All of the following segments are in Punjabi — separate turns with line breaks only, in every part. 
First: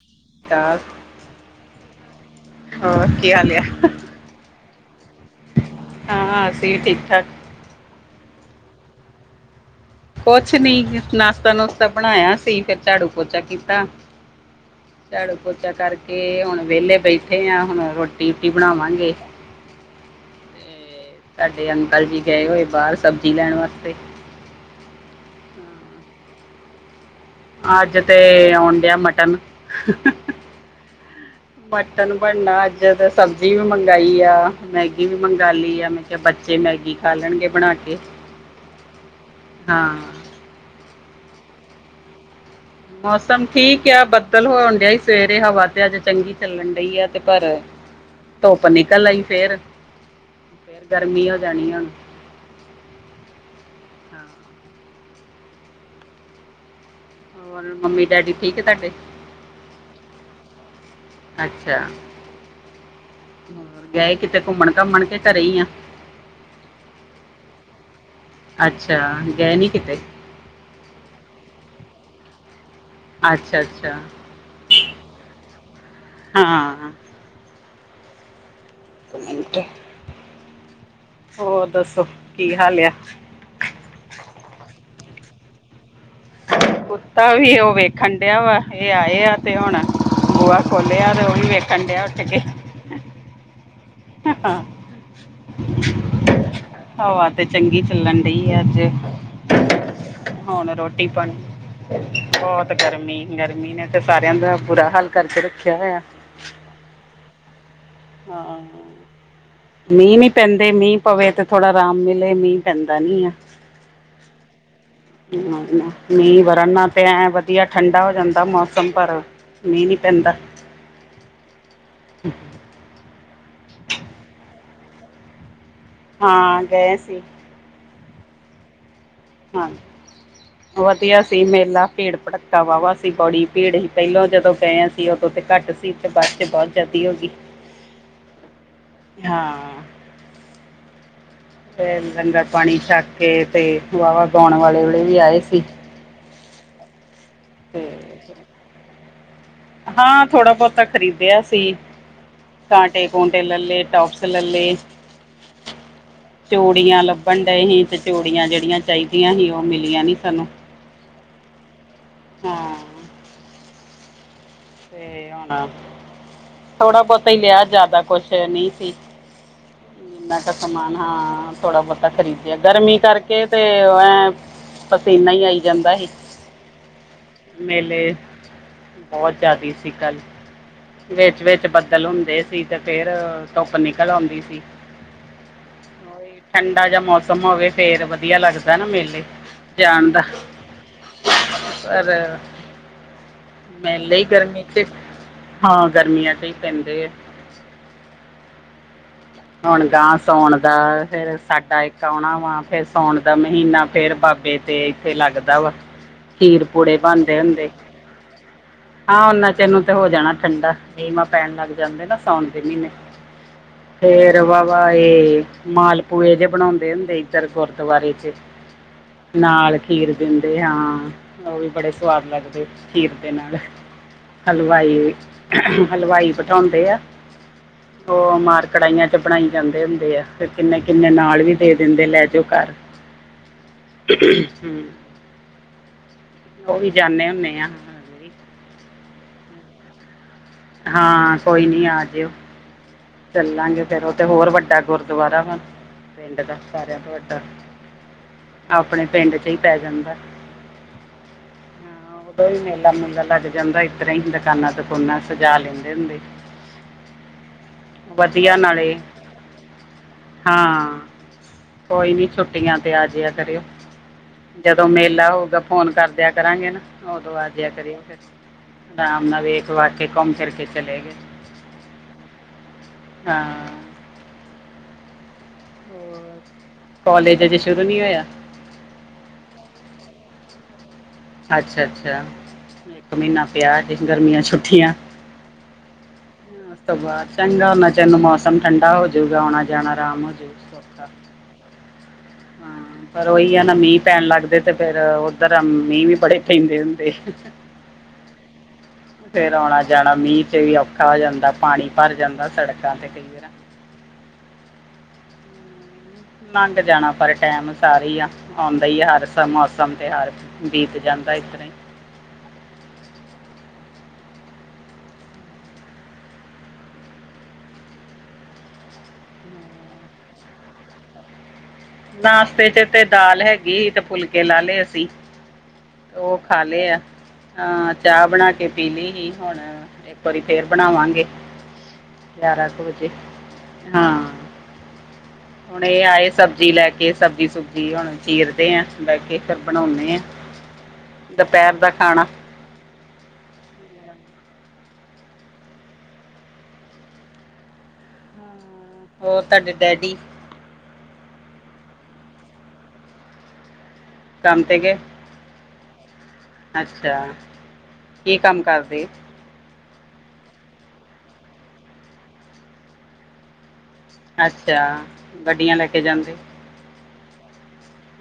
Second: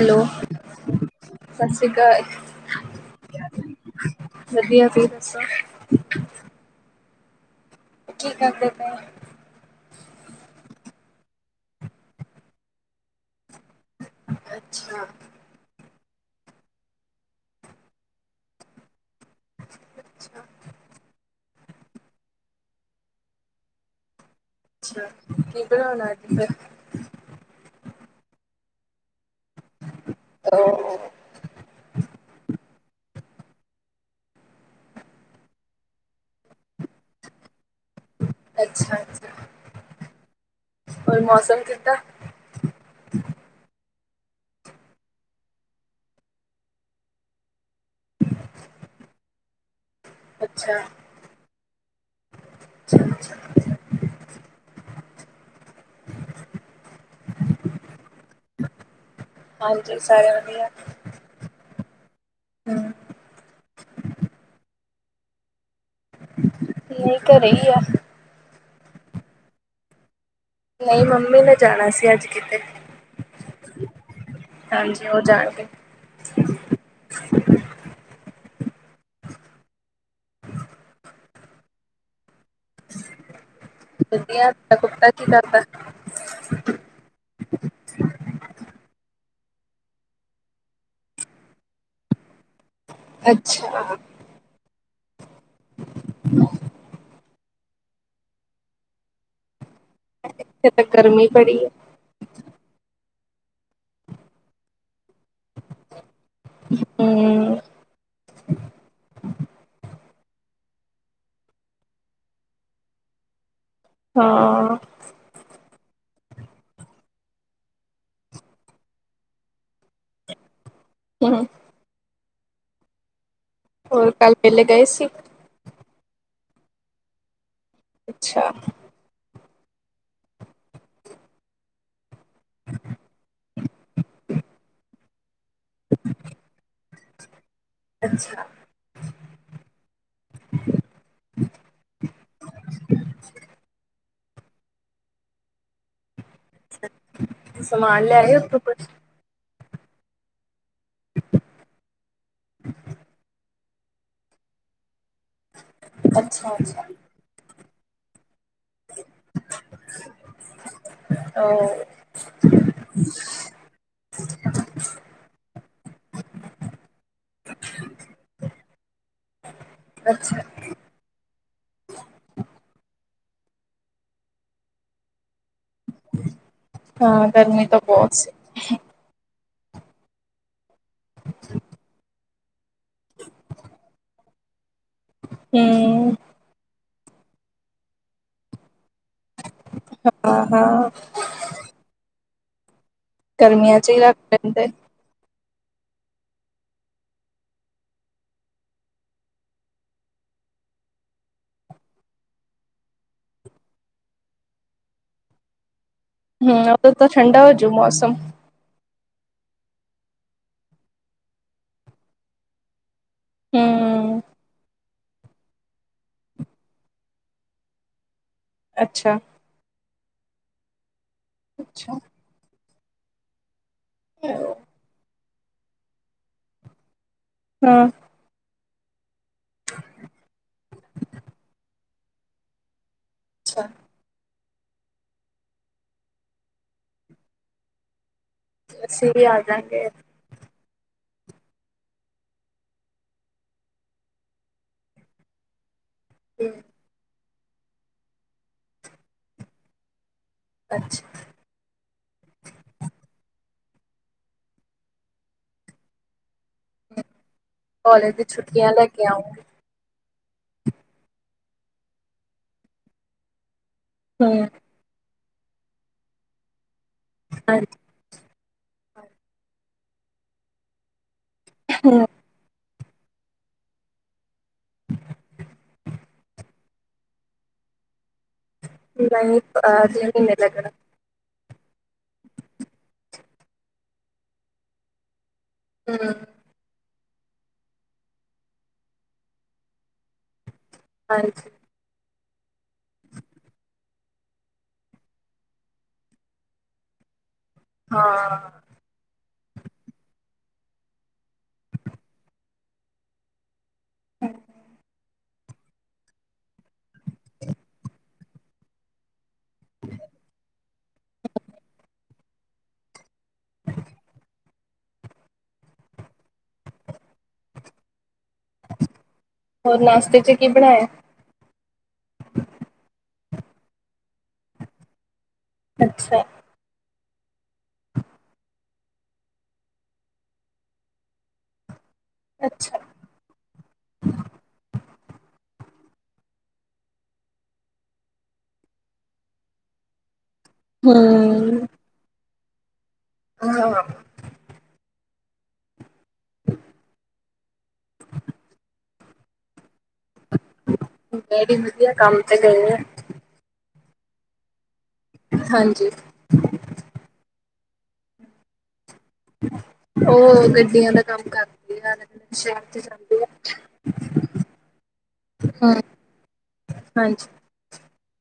ਹੈਲੋ,
ਹੋਰ
ਸਤਿ ਸ਼੍ਰੀ ਅਕਾਲ।
ਕੀ ਹਾਲ ਆ?
ਵਧੀਆ ਫੇਰ ਦੱਸੋ।
ਹਾਂ- ਹਾਂ ਅਸੀਂ ਵੀ ਠੀਕ- ਠਾਕ।
ਕੀ ਕਰਦੇ ਪਏ।
ਕੁਛ ਨੀ, ਨਾਸ਼ਤਾ- ਨੁਸਤਾ ਬਣਾਇਆ ਸੀ ਫਿਰ ਝਾੜੂ ਪੋਚਾ ਕੀਤਾ।
ਅੱਛਾ
ਚਲੋ। ਪੋਚਾ ਕਰਕੇ ਹੁਣ ਵਿਹਲੇ ਬੈਠੇ ਆ ਹੁਣ ਰੋਟੀ ਵਟੀ ਬਣਾਵਾਂਗੇ।
ਅੱਛਾ।
ਤੁਹਾਡੇ ਅੰਕਲ ਜੀ ਗਏ ਹੋਏ ਬਾਹਰ ਸਬਜ਼ੀ ਲੈਣ ਵਾਸਤੇ।
ਅੱਛਾ, ਕੀ ਬਣਾਉਣਾ ਫਿਰ
ਅੱਜ ਤੇ ਆਉਣ ਡਿਆ ਮਟਨ। ਮਟਨ ਬਣਨਾ ਅੱਜ ਤਾਂ ਸਬਜ਼ੀ ਵੀ ਮੰਗਾਈ ਆ, ਮੈਗੀ ਵੀ ਮੰਗ ਲਈ ਆ। ਮ ਤੇ ਬੱਚੇ ਮੈਗੀ ਖਾ ਲੈਣਗੇ ਬਣਾ ਕੇ।
ਅੱਛਾ -ਅੱਛਾ
ਹਾਂ
ਹੋਰ ਮੌਸਮ ਕਿੱਦਾਂ।
ਮੌਸਮ ਠੀਕ ਆ ਬੱਦਲ ਹੋਣ ਡਿਆ ਹੀ ਸਵੇਰੇ ਹਵਾ ਤੇ ਅੱਜ ਚੰਗੀ ਚੱਲਣ ਡਈ ਆ। ਤੇ ਪਰ
[inaudible]
ਧੁੱਪ ਨਿਕਲ ਆਈ ਫੇਰ।
ਅੱਛਾ
ਫੇਰ ਗਰਮੀ ਹੋ ਜਾਣੀ ਹੁਣ। ਹਾਂ
ਅੱਛਾ।
ਹੋਰ ਮੰਮੀ- ਡੈਡੀ ਠੀਕੇ ਤੁਹਾਡੇ।
ਹਾਂਜੀ ਸਾਰੇ ਵਧੀਆ।
ਅੱਛਾ।
ਹਮ
ਹੋਰ ਗਏ ਕਿਤੇ ਘੁੰਮਣ -ਘਾਮਣ ਕੇ ਘਰੇ ਹੀ ਆਂ।
ਨਹੀਂ ਘਰੇ ਹੀ ਆ।
ਅੱਛਾ। ਗਏ ਨੀ ਕਿਤੇ?
ਨਹੀਂ, ਮੰਮੀ ਨੇ ਜਾਣਾ ਸੀ ਅੱਜ ਕਿਤੇ।
ਅੱਛਾ-ਅੱਛਾ
ਹਾਂਜੀ ਉਹ ਜਾਣਗੇ।
ਹਾਂ। ਹੋਰ ਦੱਸੋ ਕੀ ਹਾਲ ਆ?
ਵਧੀਆ ਤਾ ਕੁੱਤਾ ਕੀ ਕਰਦਾ।
ਕੁੱਤਾ ਵੀ ਉਹ ਵੇਖਣ ਡਿਆ ਵਾ ਇਹ ਆਏ ਆ ਤੇ ਹੁਣ ਬੁਹਾ ਖੋਲਿਆ ਉਹ ਵੀ ਵੇਖਣ ਡਿਆ ਉੱਠ ਕੇ
ਅੱਛਾ।
ਹ ਹਾਂ ਹੋਆ ਤੇ ਚੰਗੀ ਚੱਲਣ ਡਹੀ ਆ ਅੱਜ
ਇੱਥੇ
ਹੁਣ
ਤਾਂ
ਰੋਟੀ
ਗਰਮੀ
ਪਾਣੀ
ਬੜੀ ਹੈ।
ਬਹੁਤ ਗਰਮੀ-ਗਰਮੀ ਨੇ ਤੇ ਸਾਰਿਆਂ ਦਾ ਬੁਰਾ ਹੱਲ ਕਰਕੇ ਰੱਖਿਆ ਹੋਇਆ
ਹਮ
ਹਾਂ-ਹਾਂ ਮੀਂਹ ਨੀ ਪੈਂਦੇ ਮੀਂਹ ਪਵੇ ਤੇ ਥੋੜਾ ਆਰਾਮ ਮਿਲੇ ਮੀਂਹ ਪੈਂਦਾ ਨੀ ਆ
ਹਾਂ।
ਮੀਂਹ ਵਰਨਾ ਤੇ ਐ ਵਧੀਆ ਠੰਡਾ ਹੋ ਜਾਂਦਾ ਮੌਸਮ ਪਰ ਮੀਂਹ ਨੀ ਪੈਂਦਾ
ਹਮ ਹੋਰ ਕੱਲ ਮੇਲੇ ਗਏ ਸੀ
ਹਾਂ ਗਏ ਸੀ
ਅੱਛਾ
ਹਾਂ ਵਧੀਆ ਸੀ ਮੇਲਾ ਭੀੜ ਭੜੱਕਾ ਵਾਹ ਵਾਹ ਸੀ ਬੌੜੀ ਭੀੜ ਹੀ ਪਹਿਲੋਂ ਜਦੋਂ ਗਏ ਸੀ ਉਦੋਂ ਤੇ ਘੱਟ ਬਸੇ ਬਹੁਤ ਜਿਆਦੀ ਹੋ ਗਈ
ਅੱਛਾ
ਹਾਂ ਤੇ ਲੰਗਰ ਪਾਣੀ ਛੱਕ ਕੇ ਤੇ ਵਾਵਾ ਗਾਉਣ ਵਾਲੇ ਵੇਲੇ ਵੀ ਆਏ ਸੀ ਤੇ
ਸਮਾਨ ਲਿਆਏ ਉਥੋਂ ਫੇ
ਹਾਂ ਥੋੜਾ ਬਹੁਤਾ ਖ਼ਰੀਦਿਆ ਸੀ ਕਾਂਟੇ ਕੁਂਟੇ ਲੇ ਟੋਪਸ ਲੱਲੇ
ਅੱਛਾ ਅੱਛਾ
ਚੂੜੀਆਂ ਲੱਭਣ ਡਏ ਸੀ ਤੇ ਚੂੜੀਆਂ ਜਿਹ ਯਾਂ ਚਾਹੀਦੀਆਂ ਸੀ ਉਹ ਮਿਲੀਆਂ ਨੀ ਸਾਨੂੰ
ਅ ਔ
ਹਾਂ ਤੇ ਹੁਣਾ ਥੋੜਾ ਬਹੁਤਾ ਹੀ ਲਿਆ ਜ਼ਿਆਦਾ ਕੁਛ ਨਹੀਂ ਸੀ ਨਾ
ਅੱਛਾ
ਦਾ ਸਮਾਨ ਹਾਂ ਥੋੜਾ ਬਹੁਤਾ ਖਰੀਦਿਆ ਗਰਮੀ ਕਰਕੇ ਤੇ ਐ ਪਸੀਨਾ ਹੀ ਆਈ ਜਾਂਦਾ ਸੀ
ਹਾਂ ਗਰਮੀ ਤਾਂ
ਮੇਲੇ
ਬਹੁਤ ਸੀ।
ਬਹੁਤ ਜ਼ਿਆਦਾ ਸੀ ਕੱਲ ਵਿੱਚ-ਵਿਚ ਬੱਦਲ ਹੁੰਦੇ ਸੀ ਤੇ ਫੇਰ ਧੁੱਪ ਨਿਕਲ ਆਉਂਦੀ ਸੀ
ਤੇ
ਉਹੀ ਠੰਡਾ ਜਿ ਮੌਸਮ ਹੋਵੇ ਫੇਰ ਵਧੀਆ ਲੱਗਦਾ ਨਾ ਮੇਲੇ ਜਾਣ ਦਾ
ਹਾਂ ਹਾਂ
ਪਰ
ਗਰਮੀਆਂ ਚ ਹੀ
ਮੈਂ
ਰੱਖ
ਲਈ ਗਰਮੀ
ਲੈਂਦੇ।
ਤੇ ਹਾਂ ਗਰਮੀਆਂ ਚ ਹੀ ਪੈਂਦੇ ਆ ਹੁਣ ਗਾਂਹ ਸਾਉਣ ਦਾ ਫੇਿਰ ਸਾਡਾ ਇੱਕ ਆਉਣਾ ਵਾ ਫੇਿਰ ਸਾਉਣ ਦਾ ਮਹੀਨਾ ਫੇਰ ਬਾਬੇ ਤੇ ਇੱਥੇ ਲੱਗਦਾ ਵਾ ਖੀਰ
ਹਮ ਉਹ
ਪੂੜੇ
ਤਾਂ
ਬਣਦੇ
ਠੰਡਾ
ਹੁੰਦੇ
ਹੋਜੂ ਮੌਸਮ
ਹਾਂ ਉਹਨਾਚੇ ਨੂੰ ਤੇ ਹੋ ਜਾਣਾ ਠੰਡਾ ਨਵਾਂ ਪੈਣ ਲੱਗ ਜਾਂਦੇ ਨਾ ਸਾਉਣ ਦੇ ਮਹੀਨੇ
ਹੂੰ
ਫੇਰ ਵਵਾ ਇਹ ਮਾਲਪੂਏ ਜਿਹੇ ਬਣਾਉਂਦੇ ਹੁੰਦੇ ਇਧਰ ਗੁਰਦੁਆਰੇ ਚ
ਅੱਛਾ
ਨਾਲ ਖੀਰ ਦਿੰਦੇ ਹਾਂ ਉਹ ਵੀ ਬੜੇ
ਅੱਛਾ
ਸਵਾਦ ਲੱਗਦੇ ਖੀਰ ਦੇ ਨਾਲ
ਹਾਂ
ਹਲਵਾਈ ਹਲਵਾਈ ਬਿਠਾਉਂਦੇ ਆ।
ਹਮ।
ਉਹ ਮਾਰ ਕਢਾਹੀਆਂ ਚ ਬਣਾਈ ਜਾਂਦੇ ਹੁੰਦੇ ਆ ਫ ਕਿੰਨੇ ਕਿੰਨੇ ਨਾਲ ਵੀ ਦੇ ਦਿੰਦੇ ਲੈ ਜਾਓ ਘਰ।
ਅੱਛਾ।
ਹਮ ਉਹ ਵੀ ਜਾਂਦੇ ਹੁੰਦੇਆ।
ਅਸੀਂ ਵੀ ਆ ਜਾਂਗੇ।
ਹਾਂ ਕੋਈ ਨਹੀਂ ਆ ਜਿਓ। ਚੱਲਾਂਗੇ ਫੇਰ ਉਹ ਤੇ ਹੋਰ ਵੱਡਾ ਗੁਰਦੁਆਰਾ ਵਾ ਪਿੰਡ ਦਾ। ਸਾਰਿਆਂ ਤੋਂ ਵੱਡਾ ਆਪਣੇ ਪਿੰਡ ਚ ਹੀ ਪੈ ਜਾਂਦਾ।
ਅੱਛਾ।
ਹਾਂ ਉਦੋਂ ਵੀ ਮੇਲਾ ਮੂਲਾ ਲੱਗ ਜਾਂਦਾ ਇਸ ਤਰ੍ਹਾਂ ਹੀ ਦੁਕਾਨਾਂ ਦੁਕੂਨਾ ਸਜਾ ਲੈਂਦੇ ਹੁੰਦੇ।
ਕਾਲਜ ਦੀ
ਵਧੀਆ
ਛੁੱਟੀਆਂ ਲੈ
ਨਾਲੇ।
ਕੇ ਆਊਂਗੀ।
ਹਾਂ ਕੋਈ ਨੀ ਛੁੱਟੀਆਂ ਤੇ ਆਜਿਆ ਕਰਿਓ।
ਹਮ। [inaudible]
ਜਦੋਂ ਮੇਲਾ ਹੋਊਗਾ ਫੋਨ ਕਰ ਦਿਆ ਕਰਾਂਗੇ ਨਾ ਉਦੋਂ ਆਜਿਆ
ਹਾਂਜੀ
ਕਰੀਓ ਫਿਰ। [unintelligible] ਵੇਖ ਵਾਖ ਕੇ ਘੁੰਮ ਘਮ ਕੇ ਚਲੇ ਗਏ।
[unintelligible]
ਹਾਂ।
[unintelligible]
ਕਾਲੇਜ ਅਜੇ ਸ਼ੁਰੂ ਨੀ ਹੋਇਆ।
[unintelligible] ਲਗਣਾ।
ਅੱਛਾ ਅੱਛਾ ਇੱਕ ਮਹੀਨਾ ਪਿਆ ਅਜੇ ਗਰਮੀਆਂ ਛੁੱਟੀਆਂ।
[unintelligible]
[unintelligible] ਚੰਗਾ ਹਨਾ ਉਨੇ ਚਿਰ ਨੂੰ ਮੌਸਮ ਠੰਡਾ ਹੋਜੂਗਾ ਆਉਣਾ ਜਾਣਾ ਆਰਾਮ ਹੋਜੂਗਾ। ਹਾਂ
[unintelligible]
ਪਰ ਉਹੀ ਆ ਨਾ ਮੀਂਹ ਪੈਣ ਲੱਗਦੇ ਤੇ ਫੇਰ ਉੱਧਰ ਮੀਂਹ ਵੀ ਬੜੇ ਪੈਂਦੇ ਹੁੰਦੇ।
ਹਾਂ।
ਫੇਰ ਆਉਣਾ ਜਾਣਾ ਮੀਂਹ ਤੇ ਵੀ ਔਖਾ ਹੋ ਜਾਂਦਾ। ਪਾਣੀ ਭਰ ਜਾਂਦਾ ਸੜਕਾਂ ਤੇ ਕਈ ਵਾਰ।
ਹ। [unintelligible]
ਲੰਘ ਜਾਣਾ ਪਰ ਟੈਮ ਸਾਰੇ ਹੀ ਆ ਆਉਂਦਾ ਆ ਹਰ ਮੌਸਮ ਤਿਉਹਾਰ ' ਬੀਤ ਜਾਂਦਾ ਇਸੱ ਤਰ੍ਹਾਂ ਈ।
ਹੋਰ ਨਾਸ਼ਤੇ ਚ ਕੀ ਬਣਾਇਆ।
ਨਾਸ਼ਤੇ ਚ ਤੇ ਦਾਲ ਹੈਗੀ ਤੇ ਫੁਲਕੇ ਲਾ ਲਏ ਅਸੀਂ
ਅੱਛਾ
ਉਹ ਖਾ ਲਏ ਆ ਹਾਂ ਚਾਹ ਬਣਾ ਕੇ ਪੀ ਲਈ ਸੀ ਹੁਣ। ਇੱਕ ਵਾਰੀ ਫੇਰ ਬਣਾਵਾਂਗੇ ਗਿਆਰਾਂ
ਅੱਛਾ
ਕੁ ਵਜੇ ਹਾਂ। ਹੁਣ ਇਹ ਆਏ ਸਬਜ਼ੀ ਲੈ ਕੇ ਸਬਜ਼ੀ ਸੁਬਜੀ ਹੁਣ ਚੀਰਦੇ ਆ ਬਹਿ ਕੇ ਫੇਰ ਬਣਾਉਦੇ ਆ।
[unintelligible] ਹੂੰ
ਦੁਪਹਿਰ ਦਾ ਖਾਣਾ
ਹਾਂ।
ਹੋਰ ਤੁਹਾਡੇ ਡੈਡੀ
ਮੇ ਵਧੀਆ ਕੰਮ ਤੇ ਗਈ ਆ।
ਕੰਮ ਤੇ ਗ
ਹਾਂਜੀ।
ਅੱਛਾ ਕੀ ਕੰਮ ਕਰਦੇ?
ਉਹ ਗੱਡੀਆਂ ਦਾ ਕੰਮ ਕਰਦੇ ਆ ਸ਼ਹਿਰ ਤੇ ਜਾਂਦੀ ਆ।
ਅੱਛਾ
ਹਾਂ।
ਗੱਡੀਆਂ ਲੈ ਕੇ ਜਾਂਦੇ।
ਹਾਂਜੀ।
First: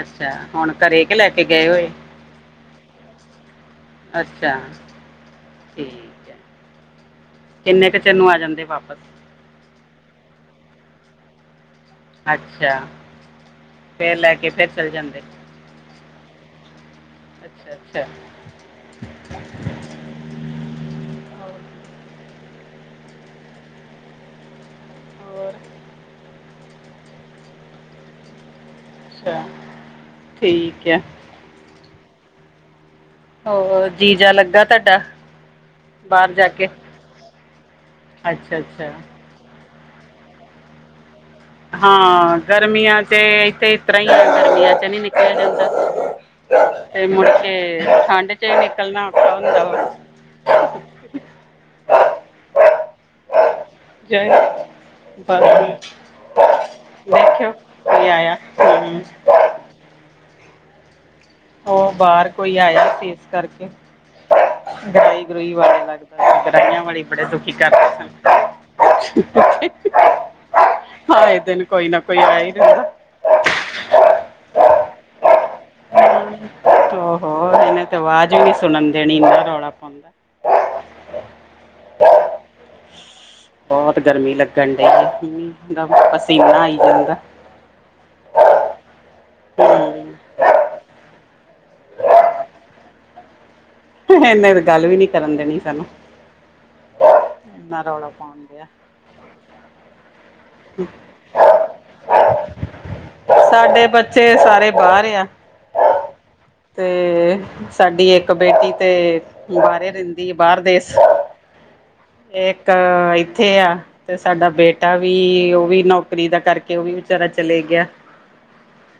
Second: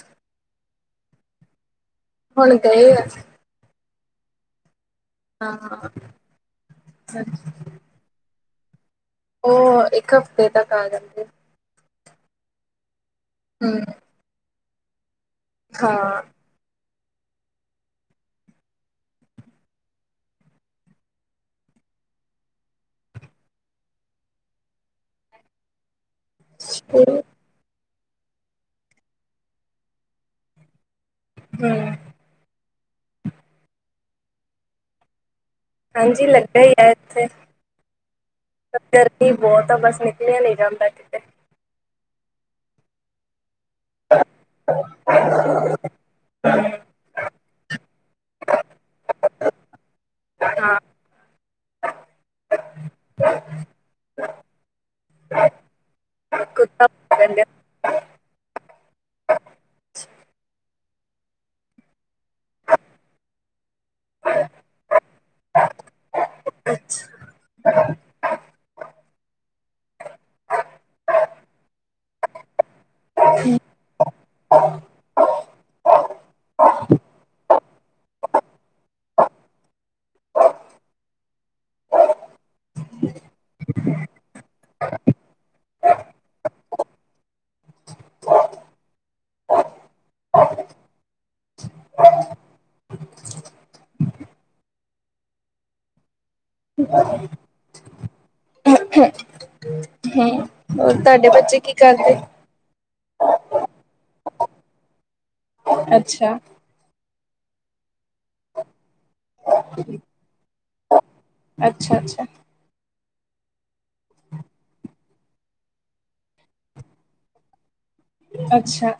ਅੱਛਾ ਹੁਣ ਘਰੇ ਕੇ ਲੈ ਕੇ ਗਏ ਹੋਏ।
ਹੁਣ ਗਏ ਆ।
ਅੱਛਾ
ਹਾਂ
ਠੀਕ ਐ
ਹਾਂਜੀ
ਕਿੰਨੇ ਕੇ ਤੈਨੂੰ ਆ ਜਾਂਦੇ ਵਾਪਸ?
ਓ ਇੱਕ ਹਫ਼ਤੇ ਤੱਕ ਆ ਜਾਂਨ ਗੇ।
ਅੱਛਾ।
ਹੂੰ
ਫੇਰ ਲੈ ਕੇ ਫੇਰ ਚਲੇ ਜਾਂਦੇ।
ਹਾਂ।
[unintelligible] ਅੱਛਾ ਅੱਛਾ। ਹੋਰ?
ਸ [inaudible]
ਅੱਛਾ ਠੀਕ ਐ।
ਹੂੰ
ਹੋਰ ਜੀ ਜਾ ਲੱਗਾ ਤੁਹਾਡਾ?
ਹਾਂਜੀ,
ਬਾਹਰ ਜਾ
ਲੱਗਾ
ਕੇ
ਹੀ ਆ, ਇੱਥੇ।
ਅੱਛਾ ਅੱਛਾ
ਗਰਮੀ ਬਹੁਤ ਆ। ਬਸ ਨਿਕਲਿਆਂ ਨਹੀਂ ਜਾਂਦਾ ਇੱਥੇ ਤੇ।
ਹਾਂ, ਗਰਮੀਆਂ ਤੇ ਇਥ ਗਰਾਈਆਂ ਹੀ, ਗਰਮੀਆਂ ਚ ਨਹੀਂ ਨਿਕਲਿਆ ਜਾਂਦਾ, ਮੁ ਤੇ ਠੰਡ ਚ ਹੀ ਨਿਕਲਣਾ ਔਖਾ ਹੁੰਦਾ ਵਾ।
ਹਾਂ
ਜੈ ਬ
ਕੁੱਤਾ
[unintelligible]
ਕਹਿੰਦੇ।
ਦੇਖਿਓ, ਕੋਈ ਆਇਆ, ਹੂੰ। ਉਹ ਬਾਹਰ, ਕੋਈ ਆਇਆ ਸੀ, ਇਸ ਕਰਕੇ। ਗਰਾਈ ਗਰੂਈ ਵਾਲੇ, ਲੱਗਦਾ ਸੀ, ਗਰਾਈਆਂ ਵਾਲੇ ਬੜੇ ਦੱਖ ਕੀ ਕਰਦੇ ਹਾਂ।
ਹਾਂ [unintelligible]
ਆਈ ਦਿਨ, ਕੋਈ ਨਾ ਕੋਈ ਆਇਆ ਹੀ ਰਹਿੰਦਾ।
ਹੂੰ [unintelligible]
ਉਹੋੋ ਇਹਨੇ ਤੇ, ਆਵਾਜ਼ ਵੀ ਨੀ ਸੁਣਨ ਦੇਣੀ। ਇੰਨਾ ਰੌਲਾ ਪਾਉਂਦਾ।
[inaudible]
ਬਹੁਤ ਗਰਮੀ ਲੱਗਣ ਡਈ ਐ। ਹੂੰ, ਪਸੀਨਾ ਆਈ ਜਾਂਦਾ। ਹੂੰ ਇਹ ਨੇ ਤੇ, ਗੱਲ ਵੀ ਨੀ, ਕਰਨ ਦੇਣੀ ਸਾਨੂੰ।
ਠ [inaudible]
ਣਿਨਾਂ ਰੋਵਲਾ ਪੋਣ ਡਿਆ।
ਹੋਰ, ਤੁਹਾਡੇ ਬੱਚੇ ਕੀ ਕਰਦੇ?
ਸਾਡੇ ਬੱਚੇ, ਸਾਰੇ ਬਾਹਰ ਆ।
ਅੱਛਾ।
ਤੇ, ਸਾਡੀ ਇੱਕ ਬੇਟੀ ਤੇ ਬਹਾਰੇ ਰਹਿੰਦੀ, ਬਾਹਰ ਦੇਸ।
ਅੱਛਾ ਅੱਛਾ
ਤੇ ਇੱਕ ਇੱਥੇ ਆ। ਤੇ ਸਾਡਾ, ਬੇਟਾ ਵੀ ਉਹ ਵੀ, ਨੌਕਰੀ ਦਾ ਕਰਕੇ, ਉਹ ਵੀ, ਵਿਚਾਰਾ ਚਲੇ ਗਿਆ।
ਅੱਛਾ।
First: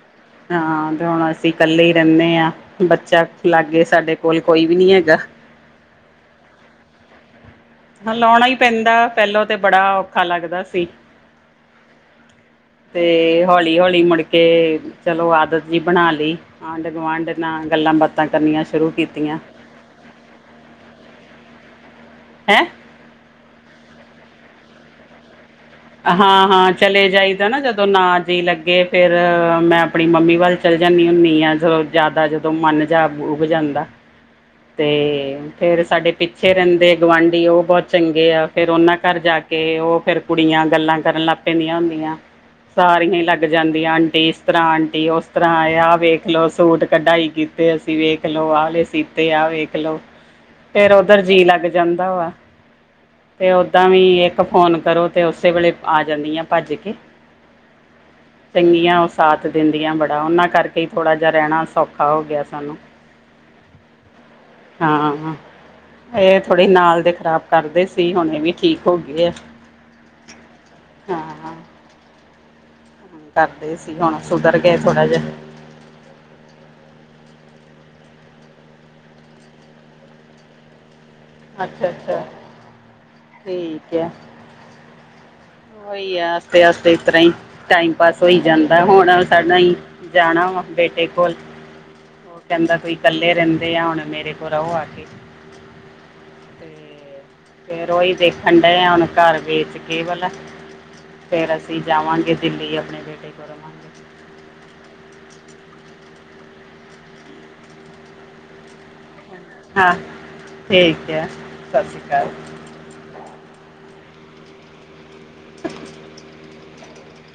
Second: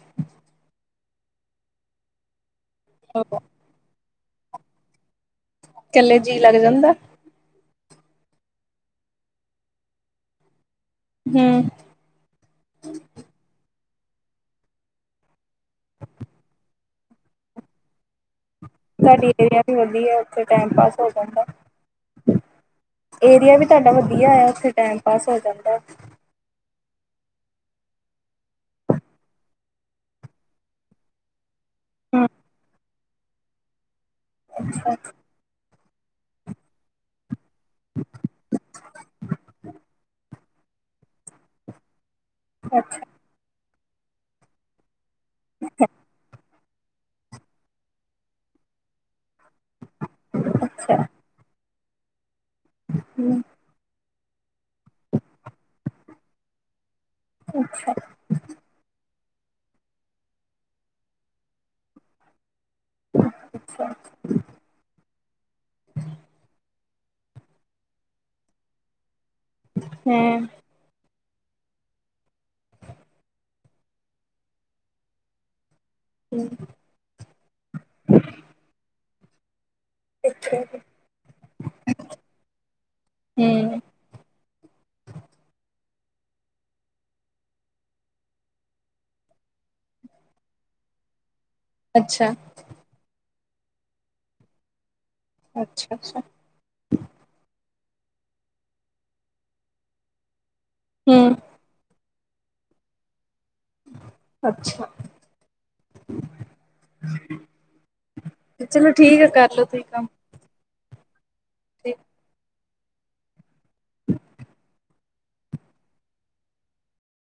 ਹਾਂ, ਤੇ ਹੁਣ ਅਸੀਂ ਇਕੱਲੇ ਹੀ ਰਹਿੰਦੇ ਆ। ਬੱਚਾ ਲਾਗੇ ਸਾਡੇ। ਕੋਲ ਕੋਈ, ਵੀ ਨੀ ਹੈਗਾ।
ਇਕੱਲੇ, ਜੀ ਲੱਗ ਜਾਂਦਾ?
ਹਾਂ, ਲਾਉਣਾ ਹੀ ਪੈਂਦਾ, ਪਹਿਲੋਂ ਤੇ ਬੜਾ ਔਖਾ ਲੱਗਦਾ ਸੀ।
ਹੂੰ।
ਤੇ, ਹੌਲੀ- ਹੌਲੀ ਮੁੜਕੇ, ਚਲੋਂ ਆਦਤ ਜੀ ਬਣਾ ਲਈ। ਆਂਢ- ਗੁਆਂਢ, ਨਾਲ ਗੱਲਾਂ- ਬਾਤਾਂ ਕਰਨੀਆਂ। ਸ਼ੁਰੂ
ਤੁਡੀ
ਕੀਤੀਆਂ
ਏਰੀਆ ਵੀ ਵਧੀਆ, ਉਥੇ ਟਾਈਮ ਪਾਸ ਹੋ ਜਾਂਦਾ।
ਹੈਂ?
ਏਰੀਆ ਵੀ, ਤੁਹਾਡਾ ਵਧੀਆ ਆ। ਉੱਥੇ ਟਾਈਮ ਪਾਸ ਹੋ ਜਾਂਦਾ।
ਹਾਂ- ਹਾਂ, ਚਲੇ ਜਾਈਦਾ ਨਾ। ਜਦੋਂ ਨਾ ਜੀ ਲੱਗੇ। ਫੇਰ ਮੈਂ, ਆਪਣੀ ਮੰਮੀ ਵੱਲ। ਚਲ ਜਾਂਦੀ ਹੁੰਦੀ ਆ। ਜਦੋਂ
ਹੂੰ,
ਜਿਆਦਾ, ਜਦੋਂ ਮਨ ਜਿਹਾ ਉਗ ਜਾਂਦਾ। ਤੇ। ਫੇਰ ਸਾਡੇ ਪਿੱਛੇ, ਰਹਿੰਦੇ ਗੁਆਂਢੀ। ਉਹ ਬਹੁਤ ਚੰਗੇ ਆ। ਫੇਰ ਉਹਨਾਂ, ਘਰ ਜਾ ਕੇ ਉਹ, ਫੇਰ। ਕੁੜੀਆਂ, ਗੱਲਾਂ ਕਰਨ ਲੱਗ ਪੈਂਦੀਆਂ ਹੁੰਦੀਆਂ। ਸਾਰੀਆਂ ਹੀ, ਲੱ ਲੱਗ ਜਾਂਦੀ ਆ। ਆਂਟੀ ਇਸ ਤਰਾਂ, ਆਂਟੀ ਉਸ ਤਰਾਂ ਆ। ਆਹ ਵੇਖ ਲਓ। ਸੂਟ ਕਢਾਈ, ਕੀਤੇ ਅਸੀਂ। ਵੇਖ ਲਓ, ਆਲੇ ਸੀਤੇ, ਆ ਵੇਖ। ਲੋ, ਫੇਰ
ਅੱਛਾ।
ਉਧਰ, ਜੀ ਲੱਗ ਜਾਂਦਾ ਵਾ।
ਹੂੰ,
ਤੇ ਤਾਂ ਵੀ, ਇੱਕ ਫੋਨ ਕਰੋ, ਤੇ ਉਸੇ ਵੇਲੇ ਆ ਜਾਂਦੀ ਆ। ਭੱਜ ਕੇ।
ਅੱਛਾ।
ਚੰਗੀਆਂ ਉਹ, ਸਾਤ ਦਿੰਦੀਆਂ ਬੜਾ। ਉਹਨਾਂ ਕਰਕੇ ਥੋੜਾ ਜਿਹਾ, ਰਹਿਣਾ ਸੌਖਾ ਹੋ ਗਿਆ। ਸਾਨੂੰ।
ਅ [unintelligible]
ਹਾਂ, ਇਹ ਥੋੜੇ ਨਾਲ ਦੇ, ਖ਼ਰਾਬ ਕਰਦੇ ਸੀ। ਹੁਣ ਇਹ ਵੀ, ਠੀਕ ਹੋ ਗਏ ਆ।
ਹੂ,,,
ਹਾਂ ਕਰਦੇ ਸੀ ਹੁਣ ਸੁਧਰ ਗਏ ਥੋੜਾ ਜਿਹਾ
ਹੂ,,, ਕਿੱਥੇ
ਅੱਛਾ- ਅੱਛਾ ਠੀਕ ਹੈ। ਉਹੀ ਹੈ। ਹੱਸਦੇ- ਹੱਸਦੇ, ਇਸ ਤਰਾਂ ਹੀ ਟਾਈਮ, ਪਾਸ ਹੋਈ ਜਾਂਦਾ। ਹੁਣ ਸਾਡਾ ਹੀ। ਜਾਣਾ ਵਾ, ਬੇਟੇ ਕੋਲ।
ਅੱਛਾ।
ਉਹ ਕਹਿੰਦਾ ਕੋਈ ਇਕੱਲੇ ਰਹਿੰਦੇ ਆ ਹੁਣ ਮੇਰੇ ਕੋਲ ਰਹੋ ਆ ਕੇ
ਅੱਛਾ- ਅੱਛਾ।
ਤੇ ਫਿਰ ਉਹੀ ਦੇਖਣ ਡਏ ਆ ਹੁਣ ਘਰ ਵੇਚ ਕੇ ਇਹ ਵਾਲਾ
ਹੂ,,,
ਫਿਰ ਅਸੀਂ ਜਾਵਾਂਗੇ ਦਿੱਲੀ ਆਪਣੇ ਬੇਟੇ ਕੋਲ ਰਵਾਂਗੇ
ਅੱਛਾ। ਚਲੋ ਠੀਕ ਆ ਕਰ ਲੋ ਤੁਸੀਂ
ਹਾਂ
ਕੰਮ
ਠੀਕ ਆ ਸਤਿ
ਠੀਕ।
ਸ਼੍ਰੀ ਅਕਾਲ [unintelligible]